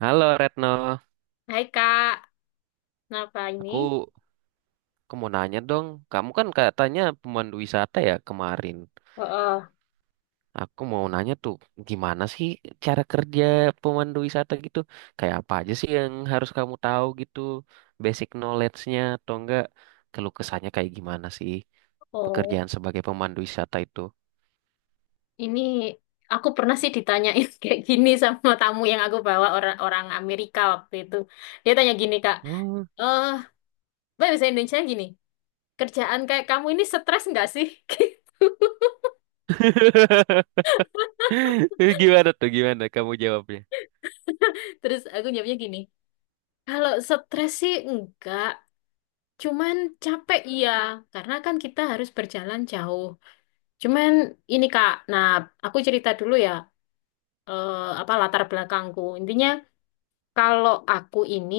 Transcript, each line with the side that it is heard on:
right: Halo Retno,
left: Hai Kak, kenapa ini?
right: aku aku mau nanya dong. Kamu kan katanya pemandu wisata ya kemarin.
left: Oh,
right: Aku mau nanya tuh, gimana sih cara kerja pemandu wisata gitu? Kayak apa aja sih yang harus kamu tahu gitu? Basic knowledge-nya atau enggak? Keluh kesahnya kayak gimana sih
left: oh,
right: pekerjaan sebagai pemandu wisata itu?
left: ini aku pernah sih ditanyain kayak gini sama tamu yang aku bawa orang orang Amerika waktu itu. Dia tanya gini Kak,
right: Oh.
left: eh, Mbak bisa Indonesia gini, kerjaan kayak kamu ini stres nggak sih?
right: Gimana tuh? Gimana kamu jawabnya?
left: Terus aku jawabnya gini, kalau stres sih enggak, cuman capek iya, karena kan kita harus berjalan jauh. Cuman ini Kak, nah aku cerita dulu ya, eh, apa latar belakangku. Intinya, kalau aku ini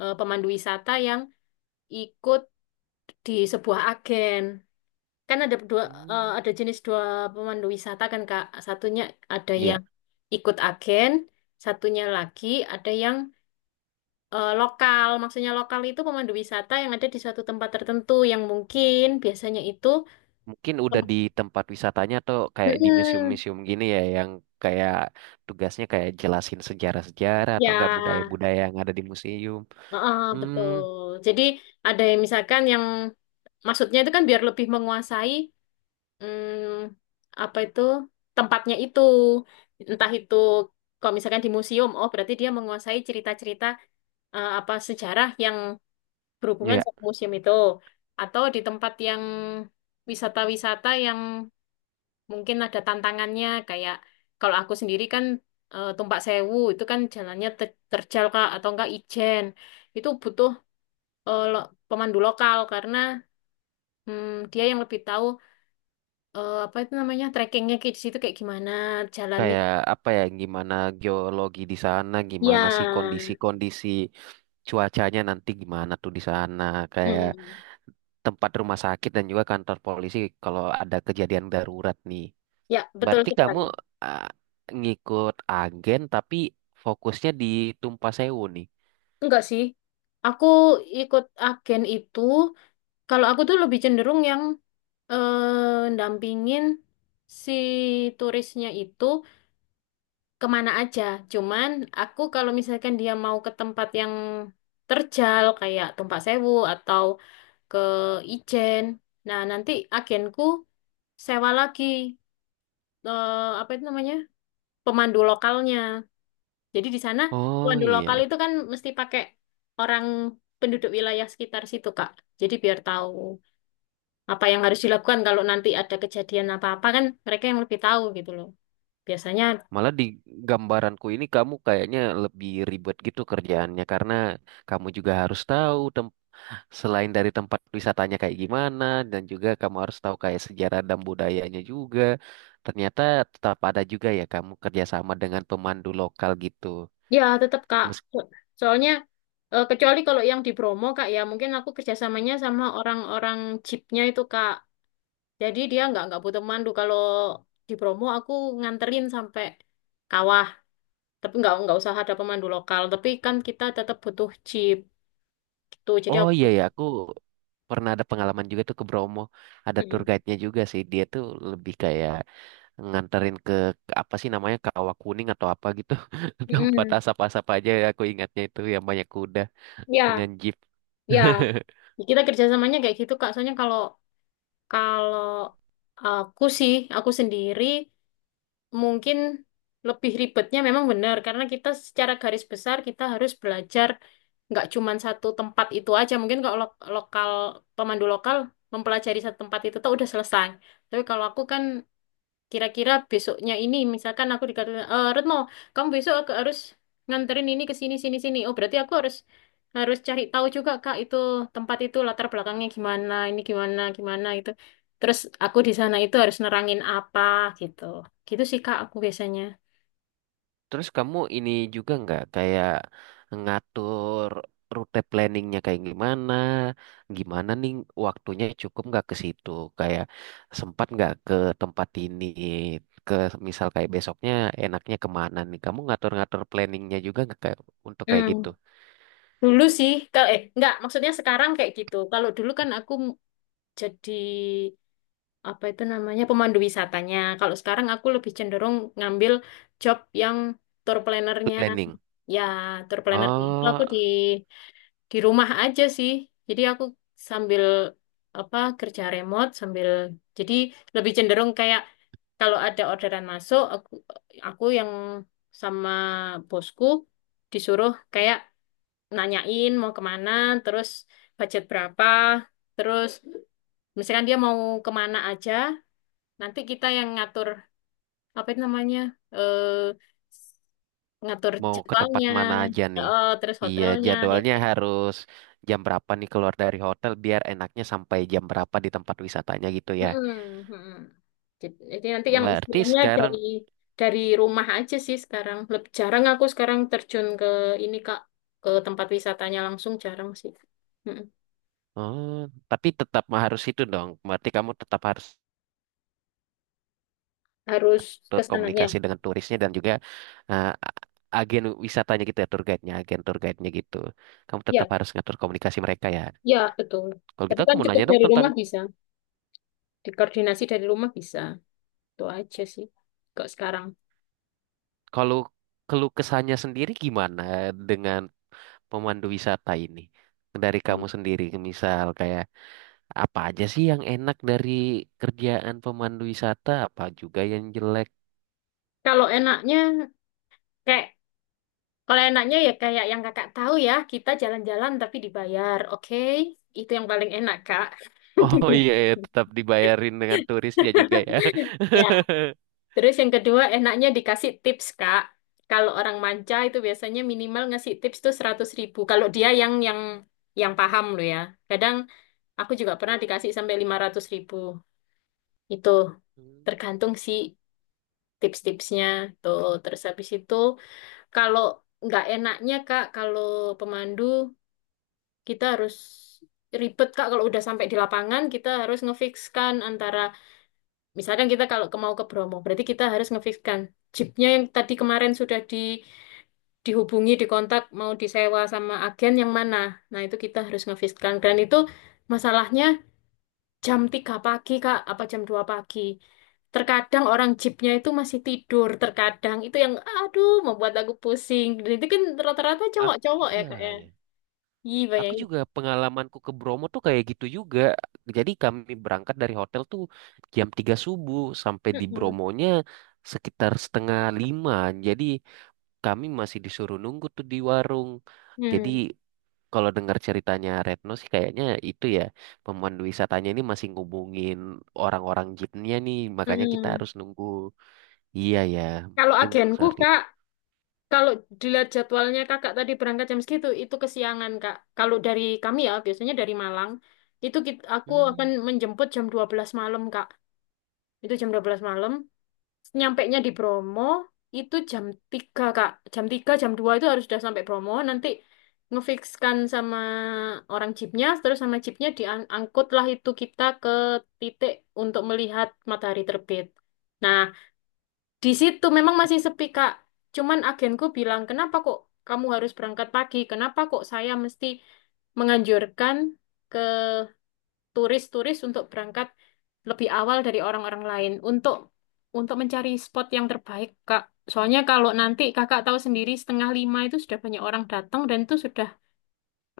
left: pemandu wisata yang ikut di sebuah agen. Kan
right: Hmm.
left: ada jenis dua pemandu wisata kan Kak. Satunya ada
right: Iya.
left: yang ikut agen, satunya lagi ada yang lokal. Maksudnya lokal itu pemandu wisata yang ada di suatu tempat tertentu yang mungkin biasanya itu.
right: Mungkin udah di tempat wisatanya atau kayak di
left: Mm-mm.
right: museum-museum gini ya yang kayak tugasnya kayak jelasin sejarah-sejarah atau enggak
left: Ya,
right: budaya-budaya yang ada di museum.
left: heeh,
right: Hmm,
left: betul. Jadi ada yang misalkan yang maksudnya itu kan biar lebih menguasai, apa itu tempatnya itu, entah itu kalau misalkan di museum, oh berarti dia menguasai cerita-cerita, apa sejarah yang berhubungan
right: ya
left: sama museum itu, atau di tempat yang wisata-wisata yang mungkin ada tantangannya, kayak kalau aku sendiri kan, Tumpak Sewu itu kan jalannya terjal Kak, atau enggak Ijen itu butuh, pemandu lokal karena, dia yang lebih tahu, apa itu namanya trekkingnya kayak di situ, kayak gimana jalannya?
right: kayak apa ya gimana geologi di sana,
left: Ya,
right: gimana sih kondisi-kondisi cuacanya nanti gimana tuh di sana, kayak
left: Hmm,
right: tempat rumah sakit dan juga kantor polisi kalau ada kejadian darurat nih.
left: ya betul
right: Berarti kamu
left: sekali.
right: ah, ngikut agen tapi fokusnya di Tumpah Sewu nih.
left: Enggak sih, aku ikut agen itu. Kalau aku tuh lebih cenderung yang ndampingin si turisnya itu kemana aja. Cuman aku kalau misalkan dia mau ke tempat yang terjal kayak Tumpak Sewu atau ke Ijen, nah nanti agenku sewa lagi, eh, apa itu namanya? Pemandu lokalnya. Jadi di sana
right: Oh
left: pemandu lokal
right: iya.
left: itu kan mesti pakai orang penduduk wilayah sekitar situ, Kak. Jadi biar tahu apa yang harus dilakukan kalau nanti ada kejadian apa-apa kan mereka yang lebih tahu gitu loh. Biasanya
right: Malah di gambaranku ini kamu kayaknya lebih ribet gitu kerjaannya karena kamu juga harus tahu selain dari tempat wisatanya kayak gimana dan juga kamu harus tahu kayak sejarah dan budayanya juga. Ternyata tetap ada juga ya kamu kerjasama dengan pemandu lokal gitu.
left: ya tetap Kak.
right: Mes-
left: So- Soalnya kecuali kalau yang di Bromo Kak ya mungkin aku kerjasamanya sama orang-orang jeepnya itu Kak. Jadi dia nggak butuh pemandu. Kalau di Bromo aku nganterin sampai kawah. Tapi nggak usah ada pemandu lokal tapi kan kita tetap butuh jeep gitu jadi
right: oh
left: aku.
right: iya ya aku pernah ada pengalaman juga tuh ke Bromo. Ada tour
left: Mm-mm.
right: guide-nya juga sih. Dia tuh lebih kayak nganterin ke apa sih namanya Kawah Kuning atau apa gitu tempat
left: Mm-mm.
right: asap-asap aja ya, aku ingatnya itu yang banyak kuda dengan
left: Ya
right: jeep.
left: ya, kita kerjasamanya kayak gitu Kak, soalnya kalau kalau aku sih, aku sendiri mungkin lebih ribetnya memang benar karena kita secara garis besar kita harus belajar nggak cuman satu tempat itu aja, mungkin kalau lokal, pemandu lokal mempelajari satu tempat itu tuh udah selesai, tapi kalau aku kan kira-kira besoknya ini, misalkan aku dikatakan, "Eh, Retno, kamu besok aku harus nganterin ini ke sini, sini, sini." Oh, berarti aku harus harus cari tahu juga, Kak, itu tempat itu latar belakangnya gimana, ini gimana, gimana itu. Terus aku di sana itu harus nerangin apa gitu. Gitu sih, Kak, aku biasanya.
right: Terus kamu ini juga nggak kayak ngatur rute planningnya kayak gimana, gimana nih waktunya cukup nggak ke situ, kayak sempat nggak ke tempat ini, ke misal kayak besoknya enaknya kemana nih, kamu ngatur-ngatur planningnya juga nggak kayak untuk kayak gitu
left: Hmm, Dulu sih, kalau eh enggak, maksudnya sekarang kayak gitu. Kalau dulu kan aku jadi apa itu namanya pemandu wisatanya. Kalau sekarang aku lebih cenderung ngambil job yang tour planner-nya.
right: planning?
left: Ya, tour planner itu aku
right: Oh,
left: di rumah aja sih. Jadi aku sambil apa kerja remote sambil jadi lebih cenderung kayak kalau ada orderan masuk, aku yang sama bosku disuruh kayak nanyain mau kemana, terus budget berapa, terus misalkan dia mau kemana aja, nanti kita yang ngatur apa itu namanya eh ngatur
right: mau ke tempat
left: jadwalnya,
right: mana aja nih?
left: terus
right: Iya,
left: hotelnya, ya
right: jadwalnya
left: kayak.
right: harus jam berapa nih keluar dari hotel biar enaknya sampai jam berapa di tempat wisatanya gitu ya.
left: Mm-mm, mm-mm. Jadi nanti yang
right: Berarti
left: istilahnya
right: sekarang,
left: dari rumah aja sih sekarang. Lebih jarang aku sekarang terjun ke ini Kak, ke tempat wisatanya langsung jarang sih. Mm-mm.
right: oh, tapi tetap mah harus itu dong. Berarti kamu tetap harus
left: Harus ke sananya.
right: berkomunikasi dengan turisnya dan juga eh, a- agen wisatanya gitu ya, tour guide-nya, agen tour guide-nya gitu. Kamu tetap
left: Ya,
right: harus ngatur komunikasi mereka ya.
left: ya betul.
right: Kalau
left: Tapi
right: gitu aku
left: kan
right: mau
left: cukup
right: nanya dong
left: dari
right: tentang
left: rumah bisa. Dikoordinasi dari rumah bisa. Itu aja sih. Kok sekarang.
right: kalau keluh kesahnya sendiri gimana dengan pemandu wisata ini dari
left: Mm.
right: kamu sendiri, misal kayak apa aja sih yang enak dari kerjaan pemandu wisata, apa juga yang jelek.
left: Kalau enaknya kayak Kalau enaknya ya kayak yang kakak tahu ya, kita jalan-jalan tapi dibayar, oke? Itu yang paling enak, Kak.
right: Oh iya ya tetap dibayarin dengan turisnya juga ya.
left: Ya. Terus yang kedua enaknya dikasih tips, Kak. Kalau orang manca itu biasanya minimal ngasih tips tuh 100.000. Kalau dia yang paham loh ya. Kadang aku juga pernah dikasih sampai 500.000. Itu
right: Hmm,
left: tergantung sih tips-tipsnya tuh. Terus habis itu, kalau nggak enaknya, Kak, kalau pemandu kita harus ribet Kak kalau udah sampai di lapangan kita harus ngefikskan antara, misalkan kita kalau mau ke Bromo berarti kita harus ngefikskan jeepnya yang tadi kemarin sudah dihubungi, dikontak mau disewa sama agen yang mana, nah itu kita harus ngefikskan, dan itu masalahnya jam 3 pagi Kak apa jam 2 pagi, terkadang orang jeepnya itu masih tidur, terkadang itu yang aduh membuat aku pusing. Dan itu kan rata-rata
right: aku
left: cowok-cowok ya
right: iya
left: Kak ya,
right: ya,
left: iya
right: aku
left: bayangin.
right: juga pengalamanku ke Bromo tuh kayak gitu juga. Jadi kami berangkat dari hotel tuh jam 3 subuh, sampai di
left: Mm-mm.
right: Bromonya sekitar 04.30. Jadi kami masih disuruh nunggu tuh di warung. Jadi
left: Hmm.
right: kalau dengar ceritanya Retno sih kayaknya itu ya, pemandu wisatanya ini masih ngubungin orang-orang jeepnya nih, makanya kita
left: Mm-mm.
right: harus nunggu. Iya ya,
left: Kalau
right: mungkin
left: agenku
right: seperti itu.
left: Kak, kalau dilihat jadwalnya Kakak tadi berangkat jam segitu, itu kesiangan Kak. Kalau dari kami ya, biasanya dari Malang, itu aku akan
right: Hmm.
left: menjemput jam 12 malam Kak. Itu jam 12 malam, nyampainya di Bromo, itu jam 3 Kak. Jam 3, jam 2 itu harus sudah sampai Bromo, nanti ngefikskan sama orang jeepnya, terus sama jeepnya diangkutlah itu kita ke titik untuk melihat matahari terbit. Nah, di situ memang masih sepi, Kak. Cuman agenku bilang, kenapa kok kamu harus berangkat pagi? Kenapa kok saya mesti menganjurkan ke turis-turis untuk berangkat lebih awal dari orang-orang lain untuk mencari spot yang terbaik, Kak. Soalnya kalau nanti kakak tahu sendiri setengah lima itu sudah banyak orang datang dan itu sudah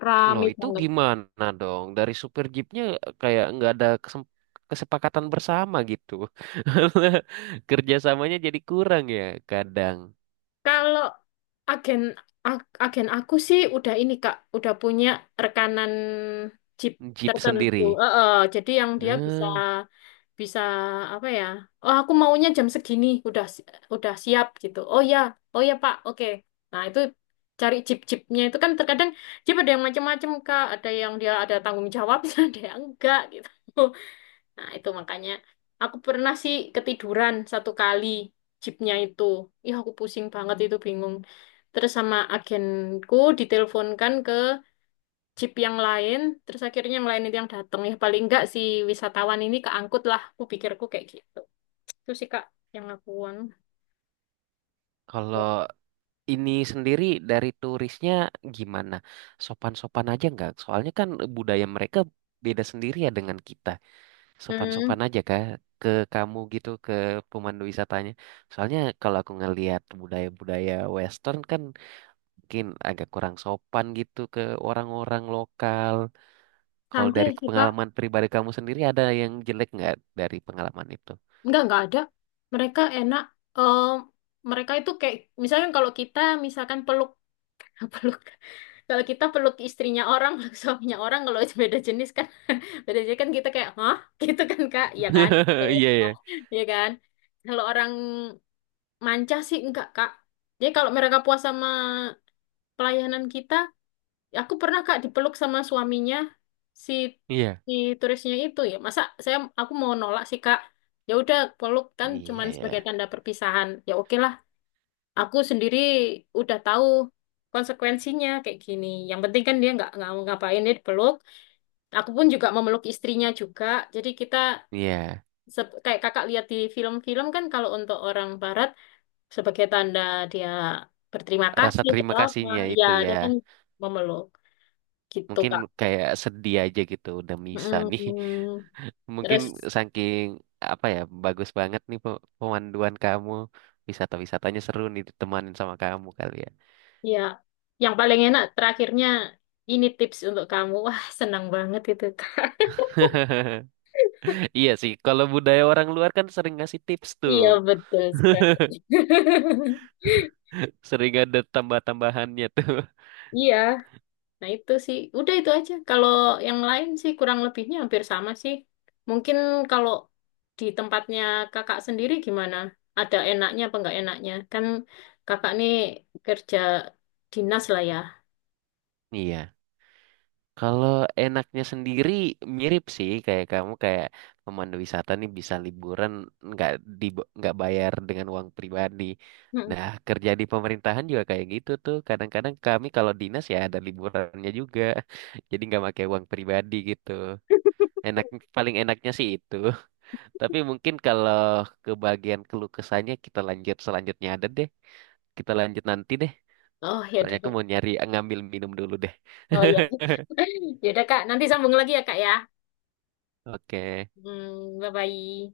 left: rame
right: Loh itu
left: banget.
right: gimana dong dari supir jeepnya, kayak nggak ada kesepakatan bersama gitu. Kerjasamanya jadi kurang ya kadang.
left: Kalau agen agen aku sih udah ini, Kak, udah punya rekanan jeep
right: Jeep
left: tertentu.
right: sendiri.
left: Jadi yang dia bisa
right: Hmm,
left: bisa apa ya? Oh, aku maunya jam segini, udah siap gitu. Oh ya, oh ya Pak, oke. Nah itu cari jeep-jeepnya itu kan terkadang jeep ada yang macam-macam Kak, ada yang dia ada tanggung jawabnya, ada yang enggak gitu. Nah itu makanya aku pernah sih ketiduran satu kali jeepnya itu. Ih, aku pusing banget itu bingung. Terus sama agenku diteleponkan ke jeep yang lain, terus akhirnya yang lain itu yang datang. Ya paling enggak si wisatawan ini keangkut lah, aku pikirku kayak gitu. Itu sih Kak yang aku anu.
right: kalau ini sendiri dari turisnya gimana? Sopan-sopan aja nggak? Soalnya kan budaya mereka beda sendiri ya dengan kita. Sopan-sopan
left: Hmm,
right: aja kah ke kamu gitu, ke pemandu wisatanya? Soalnya kalau aku ngelihat budaya-budaya Western kan mungkin agak kurang sopan gitu ke orang-orang lokal. Kalau
left: Santai
right: dari
left: sih Kak.
right: pengalaman pribadi kamu sendiri ada yang jelek nggak dari pengalaman itu?
left: Enggak ada. Mereka enak. Eh, Mereka itu kayak, misalkan kalau kita misalkan peluk, peluk. Kalau kita peluk istrinya orang, peluk suaminya orang, kalau beda jenis kan kita kayak, hah? Gitu kan Kak? Iya kan? Kayak
right: Iya,
left: kita,
right: ya.
left: iya kan? Kalau orang manca sih enggak Kak. Jadi kalau mereka puas sama pelayanan kita, ya aku pernah kak dipeluk sama suaminya, si
right: Iya.
left: si turisnya itu, ya masa aku mau nolak sih kak, ya udah peluk kan
right: Iya,
left: cuman
right: ya.
left: sebagai tanda perpisahan ya oke lah. Aku sendiri udah tahu konsekuensinya kayak gini, yang penting kan dia nggak mau ngapain, dia dipeluk, aku pun juga memeluk istrinya juga, jadi kita
right: Iya.
left: kayak kakak lihat di film-film kan kalau untuk orang barat sebagai tanda dia berterima
right: Rasa
left: kasih
right: terima
left: atau apa,
right: kasihnya
left: ya
right: itu ya.
left: dia kan memeluk gitu
right: Mungkin
left: Kak.
right: kayak sedih aja gitu udah misa nih.
left: Mm,
right: Mungkin
left: Terus
right: saking apa ya, bagus banget nih pemanduan kamu, wisata-wisatanya seru nih ditemanin sama kamu kali ya.
left: ya yang paling enak terakhirnya ini tips untuk kamu. Wah, senang banget itu Kak.
right: Iya sih kalau budaya orang luar kan sering ngasih tips tuh,
left: Iya betul sekali.
right: sering ada tambah-tambahannya tuh.
left: Iya, nah itu sih. Udah itu aja. Kalau yang lain sih kurang lebihnya hampir sama sih. Mungkin kalau di tempatnya kakak sendiri gimana? Ada enaknya apa enggak enaknya? Kan kakak nih kerja dinas lah ya.
right: Iya. Kalau enaknya sendiri mirip sih kayak kamu, kayak pemandu wisata nih bisa liburan, nggak di, nggak bayar dengan uang pribadi. Nah,
left: Mm.
right: kerja di pemerintahan juga kayak gitu tuh. Kadang-kadang kami kalau dinas ya ada liburannya juga. Jadi nggak pakai uang pribadi gitu. Enak, paling enaknya sih itu. Tapi mungkin kalau ke bagian keluh kesahnya kita lanjut selanjutnya ada deh. Kita lanjut nanti deh.
left: Oh ya.
right: Soalnya aku mau nyari ngambil minum dulu deh.
left: Oh iya. Ya udah Kak, nanti sambung lagi ya Kak ya.
right: Oke.
left: Hmm, bye bye.